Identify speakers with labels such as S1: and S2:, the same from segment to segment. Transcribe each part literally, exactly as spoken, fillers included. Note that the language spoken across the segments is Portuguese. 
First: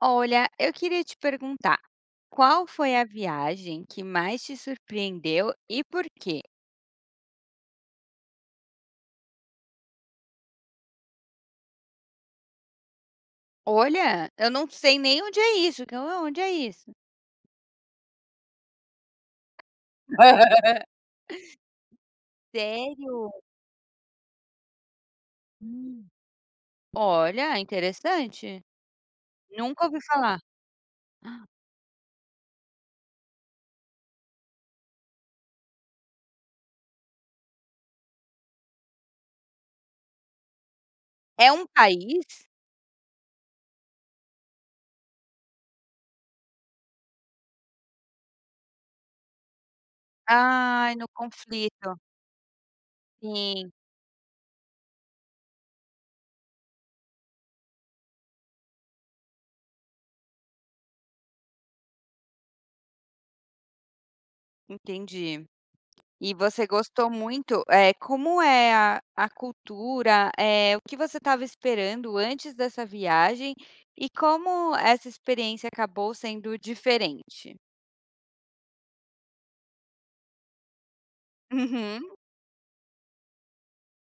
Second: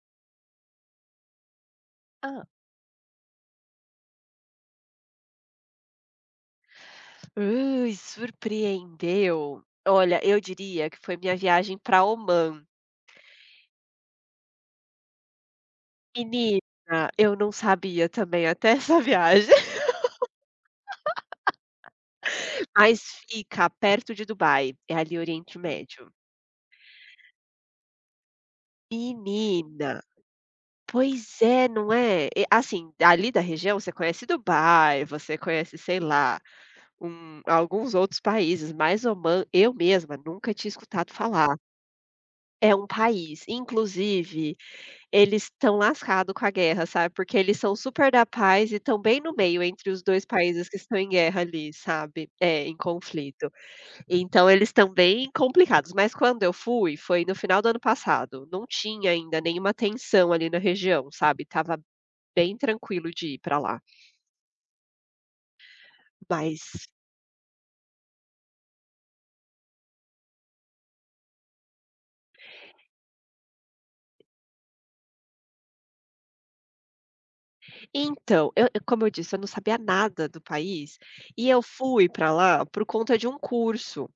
S1: Olha, eu queria te perguntar,
S2: Hã.
S1: qual foi a viagem que mais te surpreendeu e por quê?
S2: Ui, surpreendeu. Olha, eu diria que foi minha viagem para Omã.
S1: Olha, eu não sei nem onde é isso, que eu onde é
S2: Menina,
S1: isso?
S2: eu não sabia também até essa viagem, mas
S1: Sério?
S2: fica perto de Dubai, é ali Oriente
S1: Hum.
S2: Médio.
S1: Olha, interessante. Nunca ouvi
S2: Menina,
S1: falar.
S2: pois é, não é? E, assim, ali da região você conhece Dubai, você conhece, sei lá, um alguns outros países, mas Omã eu mesma nunca tinha escutado
S1: É
S2: falar.
S1: um país?
S2: É um país, inclusive eles estão lascado com a guerra, sabe, porque eles são super da paz e estão bem no meio entre os dois países que
S1: Ai,
S2: estão
S1: no
S2: em guerra ali,
S1: conflito.
S2: sabe, é, em conflito.
S1: Sim,
S2: Então eles estão bem complicados, mas quando eu fui, foi no final do ano passado, não tinha ainda nenhuma tensão ali na região, sabe. Tava bem tranquilo de ir pra lá.
S1: entendi. E
S2: Mas
S1: você gostou muito, eh, como é a a cultura, eh, o que você estava esperando antes dessa viagem e como essa experiência acabou sendo diferente?
S2: então, eu eu como eu disse, eu não sabia nada do país, e eu fui
S1: Uhum.
S2: pra lá por conta de um curso.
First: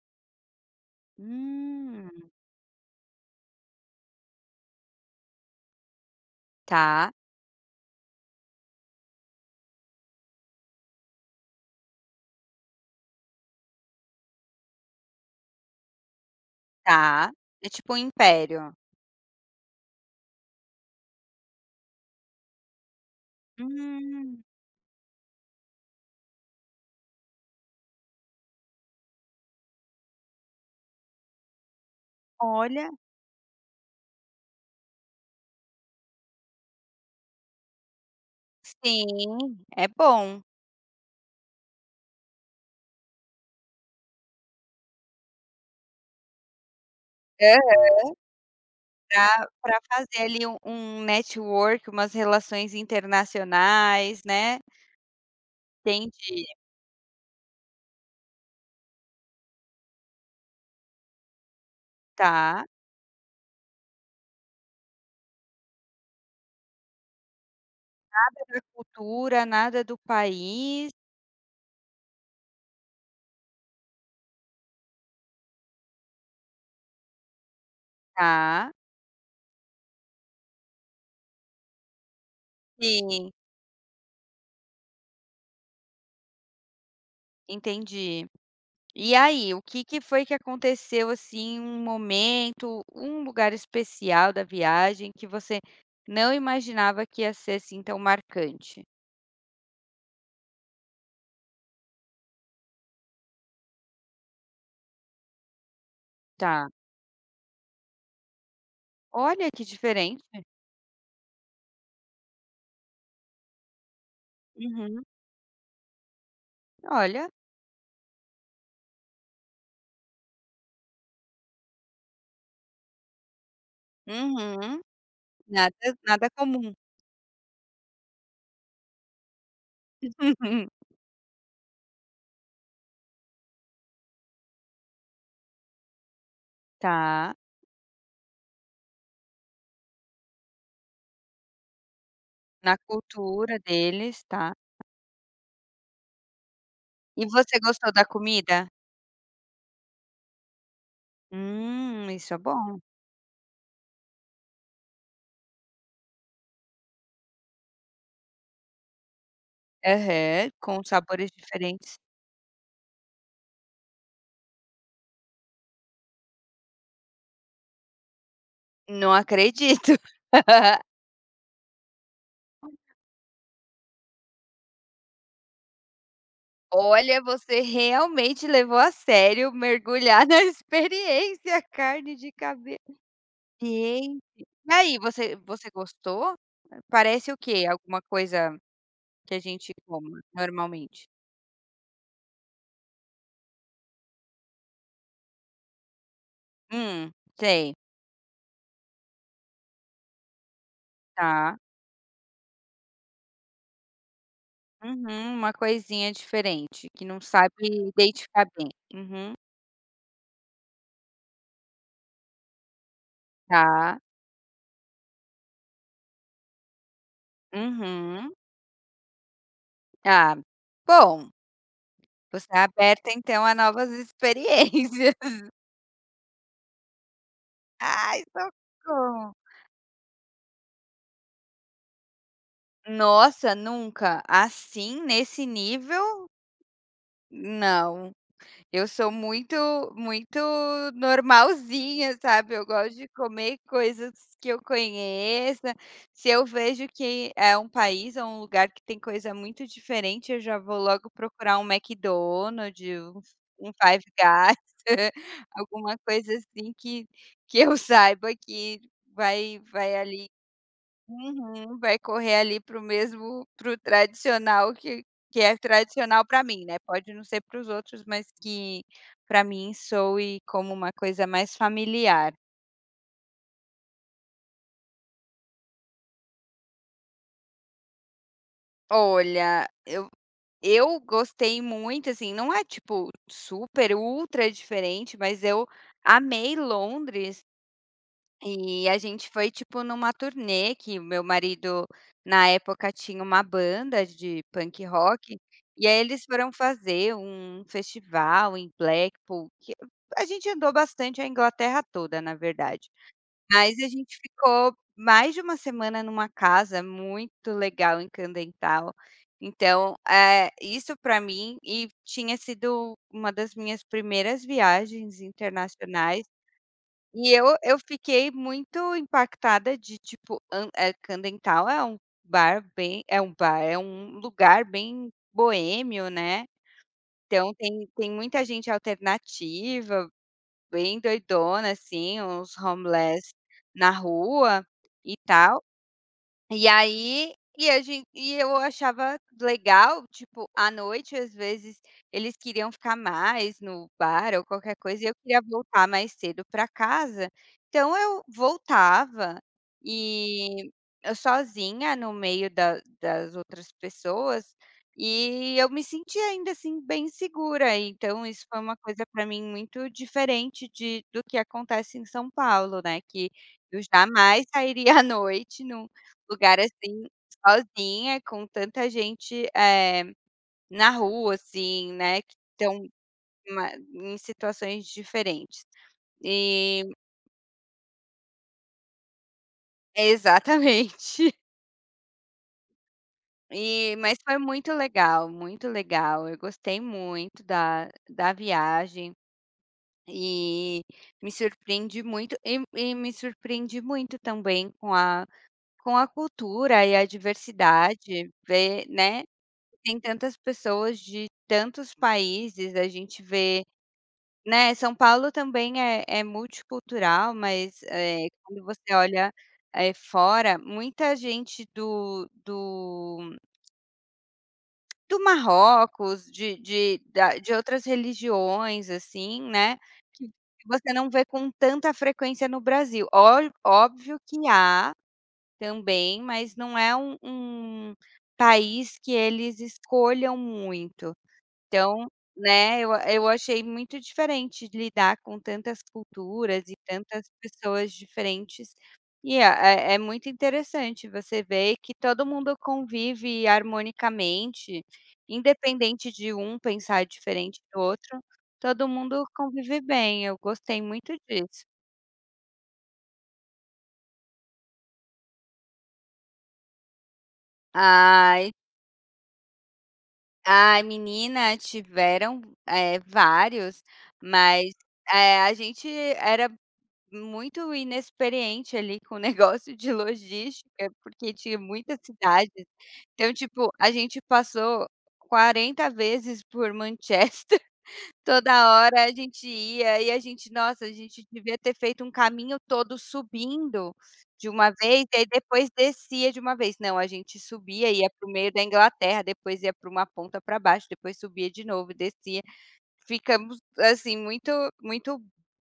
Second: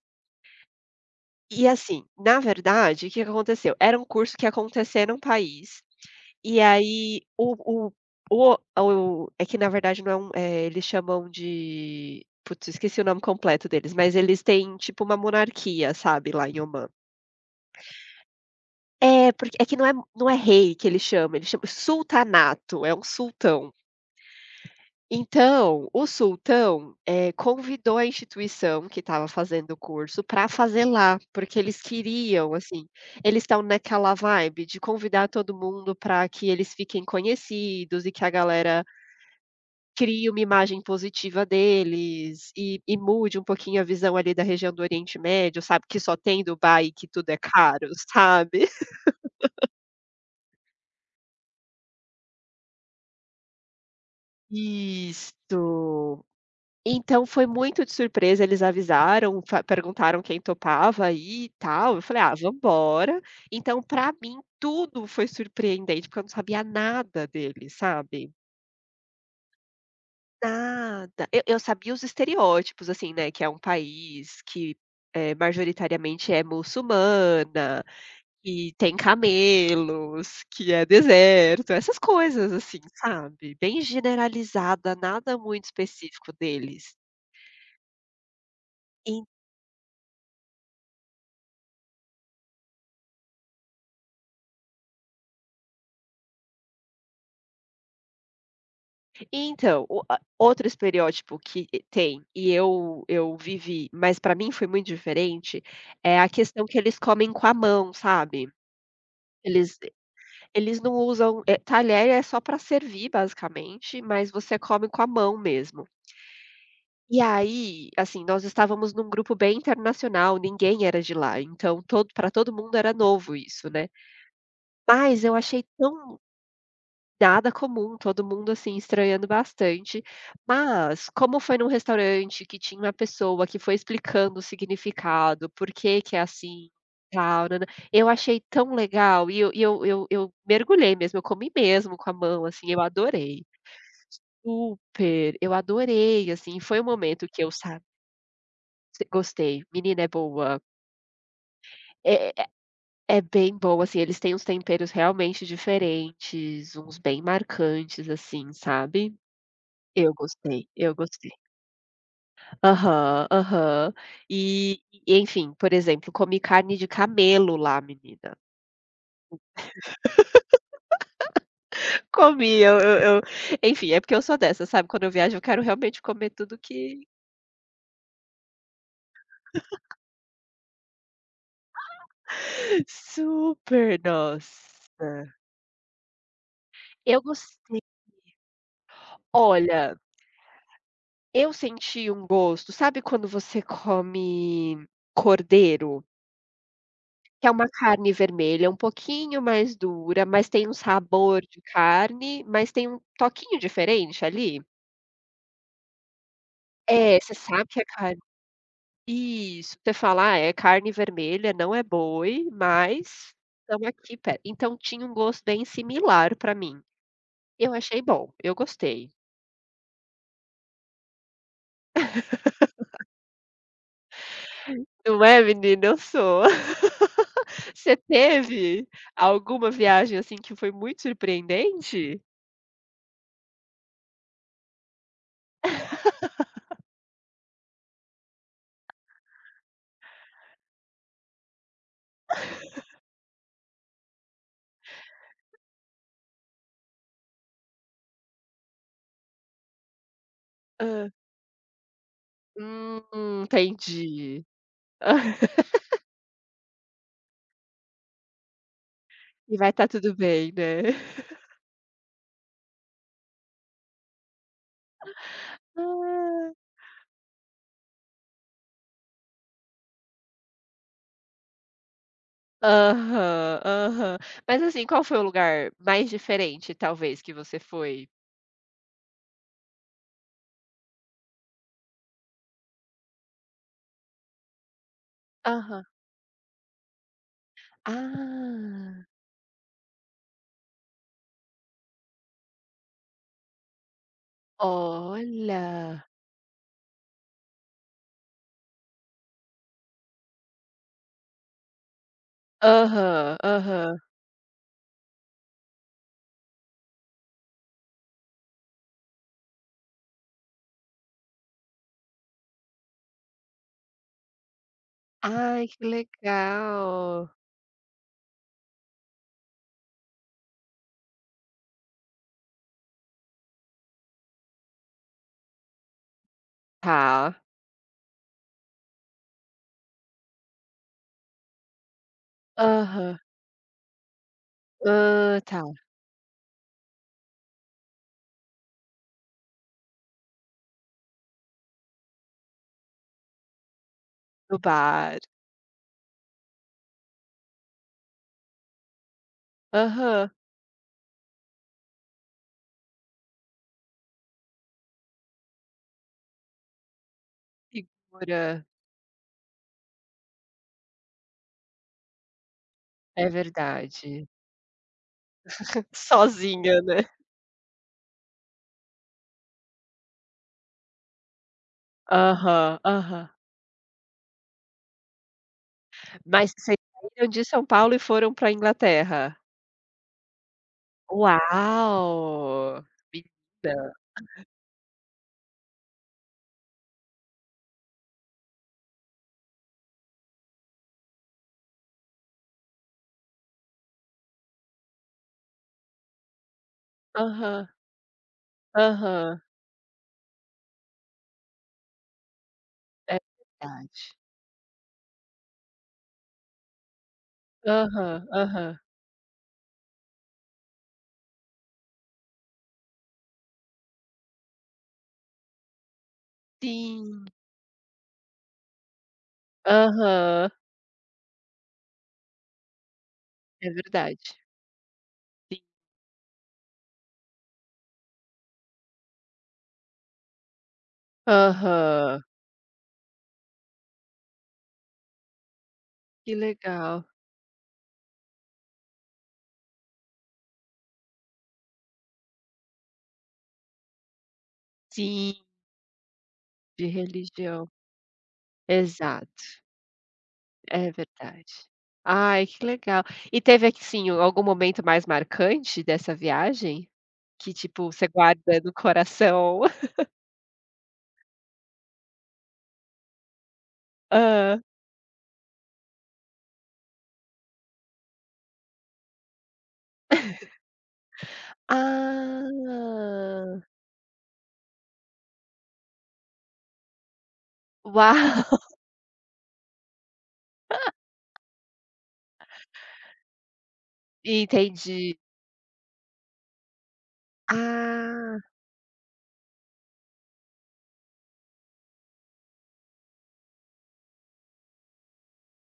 S2: E assim,
S1: Hum,
S2: na verdade, o que que aconteceu? Era um curso que ia acontecer num país, e
S1: tá,
S2: aí o o o o é que na verdade não é um eh, eles chamam de putz, esqueci o nome completo deles, mas eles têm tipo uma monarquia, sabe, lá em Omã.
S1: tá. É tipo um império.
S2: É, porque é que não é não é rei que ele chama, ele chama sultanato, é um sultão.
S1: Hum,
S2: Então, o sultão, eh, convidou a instituição que estava fazendo o curso para fazer lá, porque eles queriam, assim,
S1: olha,
S2: eles estão naquela vibe de convidar todo mundo para que eles fiquem conhecidos e que a galera
S1: sim, é
S2: crie uma
S1: bom.
S2: imagem positiva deles e e mude um pouquinho a visão ali da região do Oriente Médio, sabe, que só tem Dubai e que tudo é
S1: Hã,
S2: caro, sabe.
S1: pra pra fazer ali um um network, umas relações internacionais, né.
S2: Isso.
S1: Entendi,
S2: Então foi muito de surpresa, eles avisaram, fa perguntaram quem topava ir e tal, eu falei: "Ah, vamos
S1: tá.
S2: embora". Então pra mim tudo foi surpreendente, porque eu não sabia nada deles, sabe?
S1: Outra cultura, nada do país,
S2: Nada. Eu eu sabia os estereótipos, assim, né, que é um país que, eh, majoritariamente é muçulmana,
S1: tá.
S2: que tem camelos, que é deserto, essas coisas assim,
S1: Sim.
S2: sabe? Bem generalizada, nada muito específico deles.
S1: Entendi. E aí, o que que foi que aconteceu, assim, um momento, um lugar especial da viagem que você não imaginava que ia ser, assim, tão marcante?
S2: Então, o a outro estereótipo que eh, tem, e eu eu vivi, mas pra mim foi muito diferente, é a questão
S1: Tá.
S2: que eles comem com a mão, sabe.
S1: Olha, que
S2: Eles
S1: diferente.
S2: eles não usam eh, talher é só pra servir basicamente, mas você come com
S1: Uhum.
S2: a mão mesmo. E
S1: Olha.
S2: aí, assim, nós estávamos num grupo bem internacional, ninguém era de lá, então todo para todo mundo era novo isso, né.
S1: Uhum.
S2: Mas eu achei
S1: Nada
S2: tão
S1: nada comum.
S2: Nada comum, todo mundo, assim, estranhando bastante, mas como foi num restaurante que tinha uma pessoa que foi explicando o significado, por que que é assim,
S1: Tá.
S2: tal, nã eu achei tão legal e eu e eu eu eu mergulhei mesmo, eu comi mesmo com a mão, assim,
S1: Na
S2: eu adorei.
S1: cultura deles, tá.
S2: Super, eu adorei, assim, foi um
S1: E
S2: momento que eu
S1: você
S2: sa
S1: gostou da comida?
S2: gostei, menina, é boa,
S1: Hum,
S2: é
S1: isso é
S2: é
S1: bom.
S2: é bem boa, assim, eles têm uns temperos realmente diferentes, uns bem marcantes, assim, sabe. Eu
S1: Aham,
S2: gostei,
S1: com
S2: eu
S1: sabores
S2: gostei.
S1: diferentes.
S2: Aham, aham. E e enfim, por exemplo, comi carne de camelo lá, menina.
S1: Não acredito.
S2: Comi, eu eu eu enfim, é porque eu sou dessa, sabe, quando eu viajo eu quero realmente comer tudo que
S1: Olha, você realmente levou a sério mergulhar na experiência carne de cabelo.
S2: super,
S1: Gente. E aí,
S2: nossa.
S1: você você gostou?
S2: Eu
S1: Parece o quê?
S2: gostei.
S1: Alguma coisa que a gente
S2: Olha,
S1: coma normalmente?
S2: eu senti um gosto, sabe quando você come cordeiro?
S1: Hum,
S2: Que é uma
S1: sei,
S2: carne vermelha, um pouquinho mais dura, mas tem um sabor
S1: tá.
S2: de carne, mas tem um toquinho diferente ali?
S1: Uhum, uma coisinha diferente, que
S2: É,
S1: não
S2: você
S1: sabe
S2: sabe que é carne.
S1: identificar bem. Uhum,
S2: Isso, você fala: "Ah, é carne vermelha, não é boi, mas estamos
S1: tá.
S2: aqui pe". Então tinha um gosto bem similar pra mim. Eu achei
S1: Uhum.
S2: bom, eu gostei.
S1: Ah, bom. Você é aberta então a novas experiências.
S2: Não é, menina? Eu sou. Você
S1: Ai,
S2: teve
S1: socorro.
S2: alguma viagem, assim, que foi muito surpreendente?
S1: Nossa, nunca. Assim, nesse nível, não. Eu sou muito muito normalzinha, sabe, eu gosto de comer coisas que eu conheça, se eu vejo que é um país ou um lugar que tem coisa muito diferente, eu já vou logo
S2: Hã.
S1: procurar um
S2: Hum,
S1: McDonald's, um um Five
S2: entendi.
S1: Guys, alguma coisa assim que que eu saiba que
S2: E
S1: vai
S2: vai estar
S1: vai
S2: tudo
S1: ali.
S2: bem, né?
S1: Uhum, vai correr ali pro mesmo, pro tradicional, que que é tradicional para
S2: Ah.
S1: mim, né, pode não ser para os outros, mas que para mim soe como uma coisa mais familiar.
S2: Aham, aham. Mas assim, qual foi o lugar mais diferente, talvez, que você foi?
S1: Olha, eu eu gostei muito, assim, não é tipo super ultra diferente, mas eu
S2: Aham.
S1: amei Londres. E a
S2: Ah,
S1: gente foi, tipo, numa turnê que o meu marido, na época, tinha uma banda de punk rock, e aí
S2: olha.
S1: eles foram fazer um festival em Blackpool, que a gente andou bastante a Inglaterra toda, na verdade.
S2: Aham,
S1: Mas a
S2: aham.
S1: gente ficou mais de uma semana numa casa muito legal em Candental. Então, eh, isso para mim e tinha sido uma das minhas primeiras viagens
S2: Ai, que
S1: internacionais e
S2: legal.
S1: eu eu fiquei muito impactada de tipo, an eh, Candental é um bar bem é um bar, é um lugar bem boêmio, né.
S2: Tá.
S1: Então tem tem muita gente alternativa, bem doidona, assim, uns
S2: Aham.
S1: homeless na rua e
S2: Ah. Tá,
S1: tal. E aí e a gente e eu achava legal, tipo, à noite, às vezes, eles queriam ficar mais no bar ou
S2: no
S1: qualquer coisa, e eu
S2: bar.
S1: queria voltar mais cedo para casa, então eu voltava,
S2: Aham.
S1: e eu sozinha no meio da das outras pessoas, e eu me sentia ainda, assim, bem segura, então isso foi
S2: Segura.
S1: uma coisa para mim muito diferente de do que acontece em São Paulo, né,
S2: É
S1: que eu
S2: verdade.
S1: jamais sairia à noite num lugar,
S2: Sozinha,
S1: assim,
S2: né.
S1: sozinha, com tanta gente, eh, na rua, assim, né, que
S2: Aham,
S1: estão
S2: aham.
S1: ma em situações diferentes.
S2: Mas vocês
S1: E
S2: saíram de São Paulo e foram pra Inglaterra?
S1: exatamente.
S2: Uau! Menina.
S1: E mas foi muito legal, muito legal. Eu gostei muito da da viagem e me surpreendi muito e e me surpreendi muito também com a com a cultura e a
S2: Aham,
S1: diversidade, ver, né.
S2: aham.
S1: Tem tantas pessoas de tantos países, a
S2: É
S1: gente vê,
S2: verdade.
S1: né, São Paulo também é é multicultural, mas,
S2: Aham,
S1: eh, quando
S2: aham.
S1: você olha, eh, fora, muita gente do do do Marrocos, de de
S2: Sim.
S1: da de outras religiões, assim, né, que
S2: Aham.
S1: você não vê com tanta frequência no Brasil. Ol
S2: É
S1: óbvio
S2: verdade.
S1: que há
S2: Sim.
S1: também, mas não é um um país que eles escolham muito. Então,
S2: Aham.
S1: né, eu eu achei muito diferente lidar com tantas
S2: Que
S1: culturas e
S2: legal.
S1: tantas pessoas diferentes, e é é é muito interessante você ver que todo mundo convive harmonicamente,
S2: Sim.
S1: independente de um
S2: De
S1: pensar diferente
S2: religião.
S1: do outro, todo mundo
S2: Exato,
S1: convive bem, eu gostei
S2: é
S1: muito
S2: verdade.
S1: disso.
S2: Ai, que legal. E teve, assim, algum momento mais marcante dessa viagem? Que, tipo, você
S1: Ai,
S2: guarda no coração?
S1: ai menina, tiveram, eh, vários,
S2: Hã.
S1: mas, eh, a gente era muito inexperiente ali com o negócio de logística, porque tinha muitas cidades. Então,
S2: Ah.
S1: tipo, a gente passou quarenta vezes por Manchester,
S2: Uau,
S1: toda hora a gente ia e a gente nossa, a gente devia ter feito um caminho todo subindo de uma vez e
S2: entendi.
S1: aí depois descia de uma vez. Não, a gente subia, ia para o
S2: Ah.
S1: meio da Inglaterra, depois ia para uma ponta para baixo, depois subia de novo descia. Ficamos, assim, muito muito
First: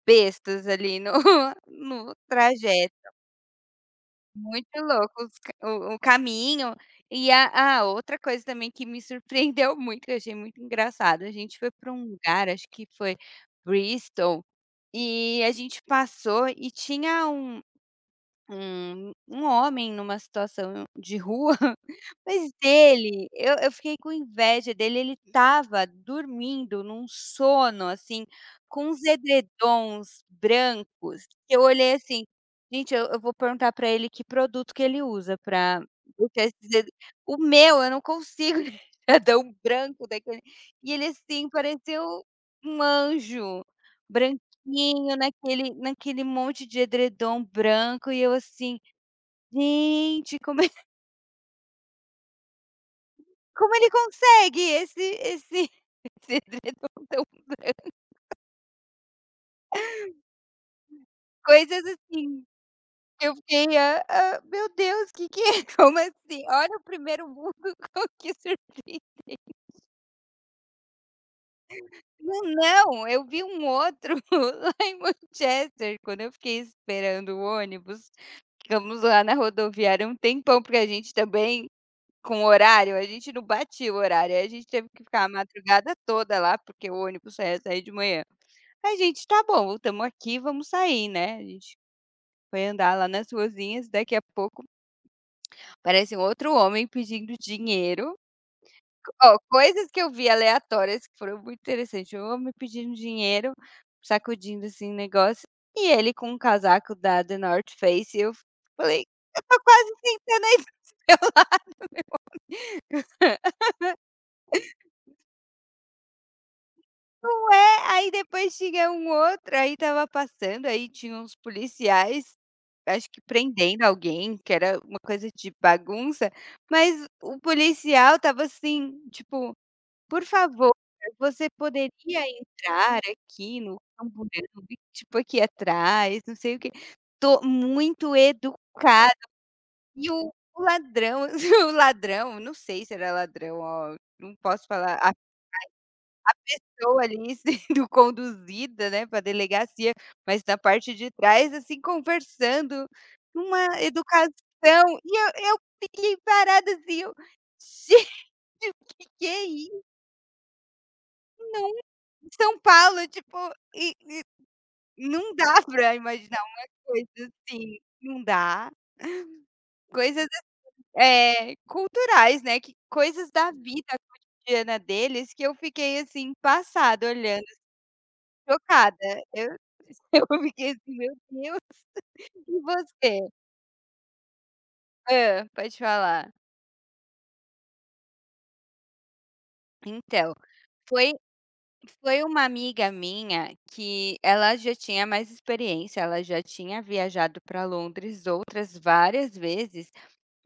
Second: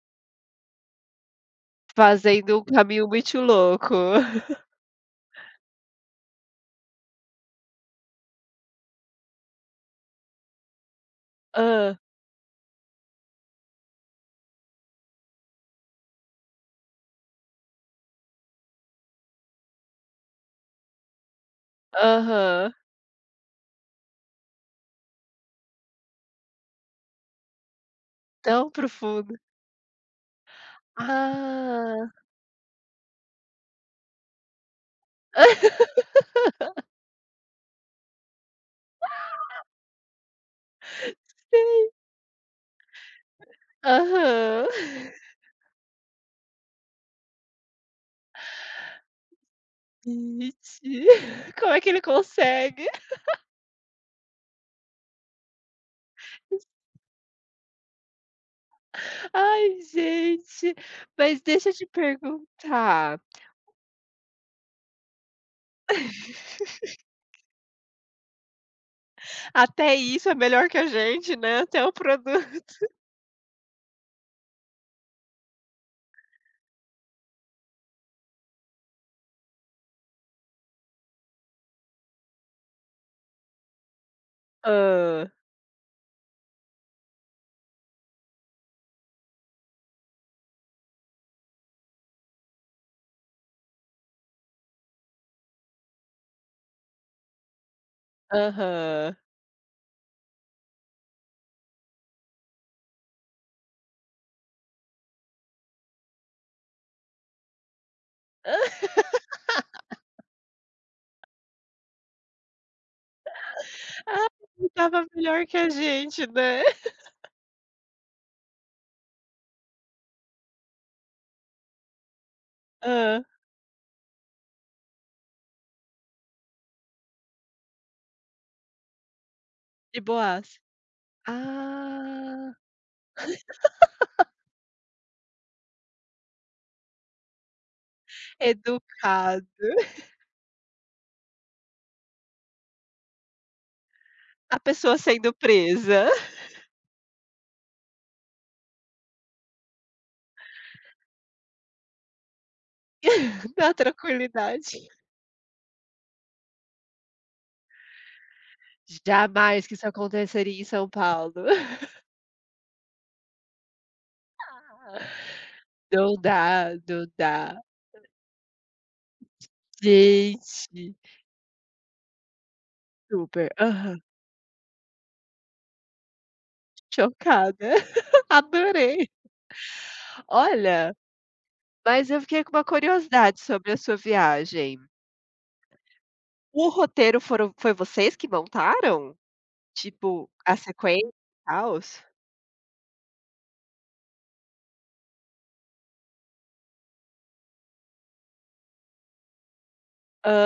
S1: bestas ali no no
S2: Fazendo um
S1: trajeto,
S2: caminho muito louco.
S1: muito louco os ca o o caminho. E a a outra coisa também que me surpreendeu muito, que eu achei muito engraçado, a gente foi para
S2: Hã.
S1: um lugar, acho que foi Bristol, e a gente passou e tinha um um um homem numa situação de rua, mas
S2: Aham.
S1: dele, eu eu fiquei com inveja dele, ele estava dormindo num sono, assim,
S2: Tão
S1: com uns
S2: profundo.
S1: edredons brancos, eu olhei
S2: Ah.
S1: assim: "Gente, eu eu vou perguntar para ele que produto que ele usa para deixar esses ed" o meu eu não consigo edredom branco daquele, e ele assim
S2: Sei.
S1: pareceu um um anjo,
S2: Aham.
S1: ninho naquele naquele monte de edredom branco e eu assim: "Gente, como ele
S2: Gente, como é que ele consegue?
S1: como ele consegue esse esse então",
S2: Ai, gente. Mas deixa eu
S1: coisas
S2: te
S1: assim,
S2: perguntar,
S1: eu fiquei: "Ah ah, meu Deus, que que é? Como assim? Olha o primeiro mundo, como que surpresa".
S2: até isso é melhor que a gente, né, até o produto.
S1: Não, não, eu vi um outro lá em Manchester, quando eu fiquei esperando o ônibus, ficamos lá na rodoviária um tempão, porque a gente também com o horário, a gente não batia o horário, aí a gente teve que ficar
S2: Hã.
S1: a madrugada toda lá, porque o ônibus só ia sair de manhã. Aí a gente: "Tá bom, estamos aqui, vamos sair, né". A gente foi andar lá nas ruazinhas, daqui a pouco parece um outro homem pedindo dinheiro.
S2: Aham.
S1: Ó, coisas que eu vi aleatórias que foram muito interessantes, um homem pedindo dinheiro, sacudindo, assim, o negócio, e ele com um casaco da The North Face, e eu falei: "Eu tô quase sentando".
S2: Ah, ele estava melhor que a gente, né.
S1: Não é, aí depois tinha um outro, aí estava passando, aí tinha uns policiais, acho que
S2: Hã.
S1: prendendo alguém, que era uma coisa de bagunça, mas o policial estava assim, tipo:
S2: E
S1: "Por
S2: boas?
S1: favor, você poderia
S2: Ah.
S1: entrar aqui no camburão, tipo, aqui atrás, não sei o quê". Tô muito educado,
S2: Educado.
S1: e o o ladrão o ladrão, não sei se era ladrão, ó, não
S2: A
S1: posso
S2: pessoa
S1: falar
S2: sendo presa
S1: pessoa ali sendo conduzida, né, para delegacia, mas na parte de trás, assim, conversando,
S2: na
S1: uma educação,
S2: tranquilidade.
S1: e eu eu fiquei parada, assim, eu: "Gente, o que que é
S2: Jamais que isso
S1: isso?"
S2: aconteceria em São Paulo.
S1: Não São Paulo, tipo, e e não dá pra
S2: Não
S1: imaginar uma
S2: dá, não
S1: coisa
S2: dá.
S1: assim, não dá. Coisas,
S2: Gente,
S1: é culturais, né, que coisas
S2: super.
S1: da vida
S2: Aham,
S1: cotidiana deles que eu fiquei, assim, passada, olhando,
S2: chocada. Adorei.
S1: chocada. Eu eu fiquei assim:
S2: Olha,
S1: "Meu Deus!"
S2: mas eu fiquei com
S1: E
S2: uma
S1: você?
S2: curiosidade sobre a sua viagem.
S1: Hã, pode falar.
S2: O roteiro foram foi vocês que montaram? Tipo,
S1: Então,
S2: a sequência e
S1: foi
S2: tals?
S1: foi uma amiga minha que ela já tinha mais experiência, ela já tinha viajado para Londres outras várias vezes,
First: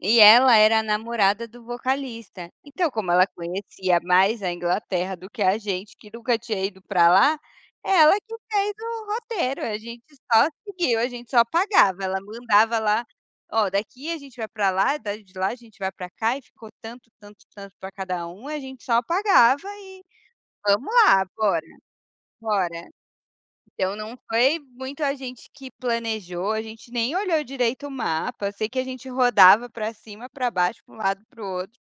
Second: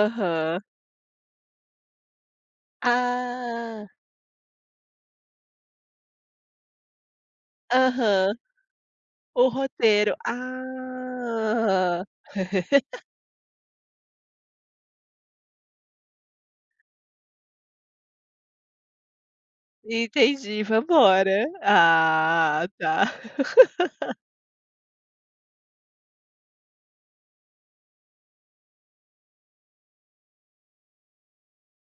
S1: e ela era a namorada do vocalista. Então, como ela
S2: Ah,
S1: conhecia mais a Inglaterra do que a gente, que nunca tinha ido para lá, é ela que
S2: aham.
S1: fez o
S2: O
S1: roteiro, a gente
S2: roteiro.
S1: só seguiu, a gente só
S2: Ah.
S1: pagava. Ela mandava lá: "Ó, daqui a gente vai para lá, da de lá a gente vai para cá", e ficou tanto, tanto, tanto para cada um, a gente só pagava e:
S2: Entendi,
S1: "Vamos lá,
S2: vambora.
S1: bora".
S2: Ah,
S1: Fora.
S2: tá.
S1: Então não foi muito a gente que planejou, a gente nem olhou direito o mapa, sei que a gente rodava pra cima, pra baixo, pra um lado, para o outro,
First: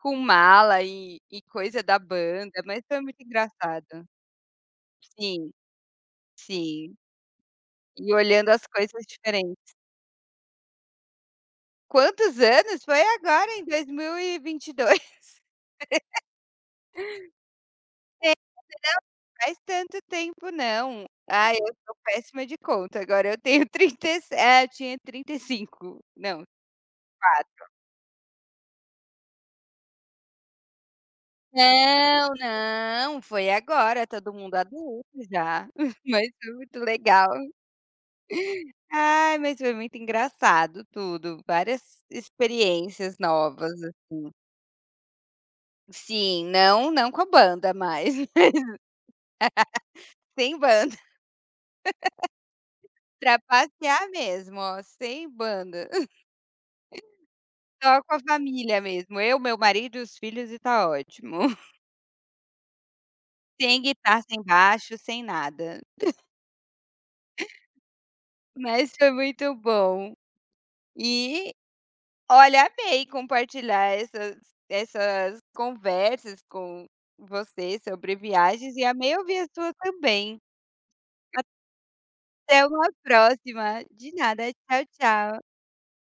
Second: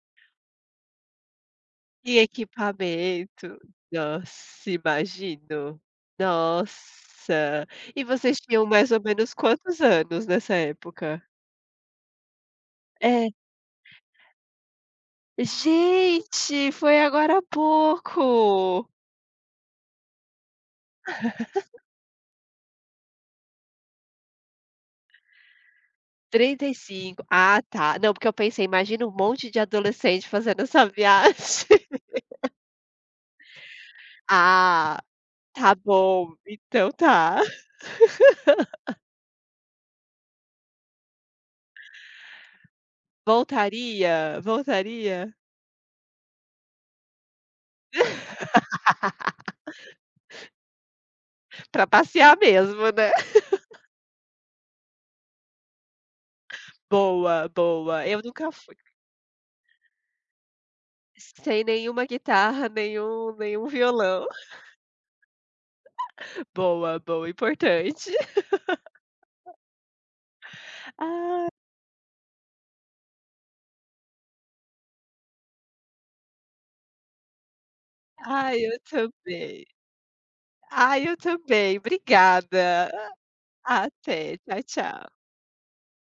S1: com mala e e coisa da
S2: E
S1: banda, mas foi muito
S2: equipamento?
S1: engraçado.
S2: Nossa,
S1: Sim,
S2: imagino.
S1: sim.
S2: Nossa. E
S1: E
S2: vocês
S1: olhando
S2: tinham
S1: as
S2: mais ou
S1: coisas
S2: menos
S1: diferentes.
S2: quantos anos nessa época?
S1: Quantos anos? Foi
S2: É.
S1: agora em dois mil e vinte e dois.
S2: Gente, foi agora há pouco.
S1: Não faz tanto tempo não. Ah, eu sou péssima de conta, agora eu tenho trinta e sete, é, eu tinha trinta e cinco. Não,
S2: Trinta e cinco. Ah,
S1: quase.
S2: tá. Não, porque eu pensei, imagina um monte de adolescente fazendo essa viagem.
S1: Não, não, foi agora, todo mundo
S2: Ah,
S1: adulto já,
S2: tá
S1: mas
S2: bom,
S1: foi muito
S2: então
S1: legal.
S2: tá.
S1: Ai, mas foi muito engraçado tudo, várias experiências novas, assim.
S2: Voltaria, voltaria
S1: Sim, não não com a banda mais, sem banda,
S2: pra passear mesmo, né.
S1: pra passear mesmo, ó, sem banda,
S2: Boa,
S1: só
S2: boa.
S1: com a
S2: Eu nunca fui
S1: família mesmo, eu, meu marido e os filhos e tá ótimo.
S2: sem nenhuma guitarra, nenhum nenhum
S1: Sem guitarra,
S2: violão.
S1: sem baixo, sem nada,
S2: Boa, boa, importante.
S1: mas foi muito bom.
S2: Ai,
S1: E olha, amei compartilhar essas essas conversas com você sobre
S2: ai,
S1: viagens
S2: eu
S1: e amei ouvir a
S2: também.
S1: sua também.
S2: Ai, eu também.
S1: Até uma
S2: Obrigada.
S1: próxima. De
S2: Até.
S1: nada.
S2: Tchau,
S1: Tchau,
S2: tchau.
S1: tchau.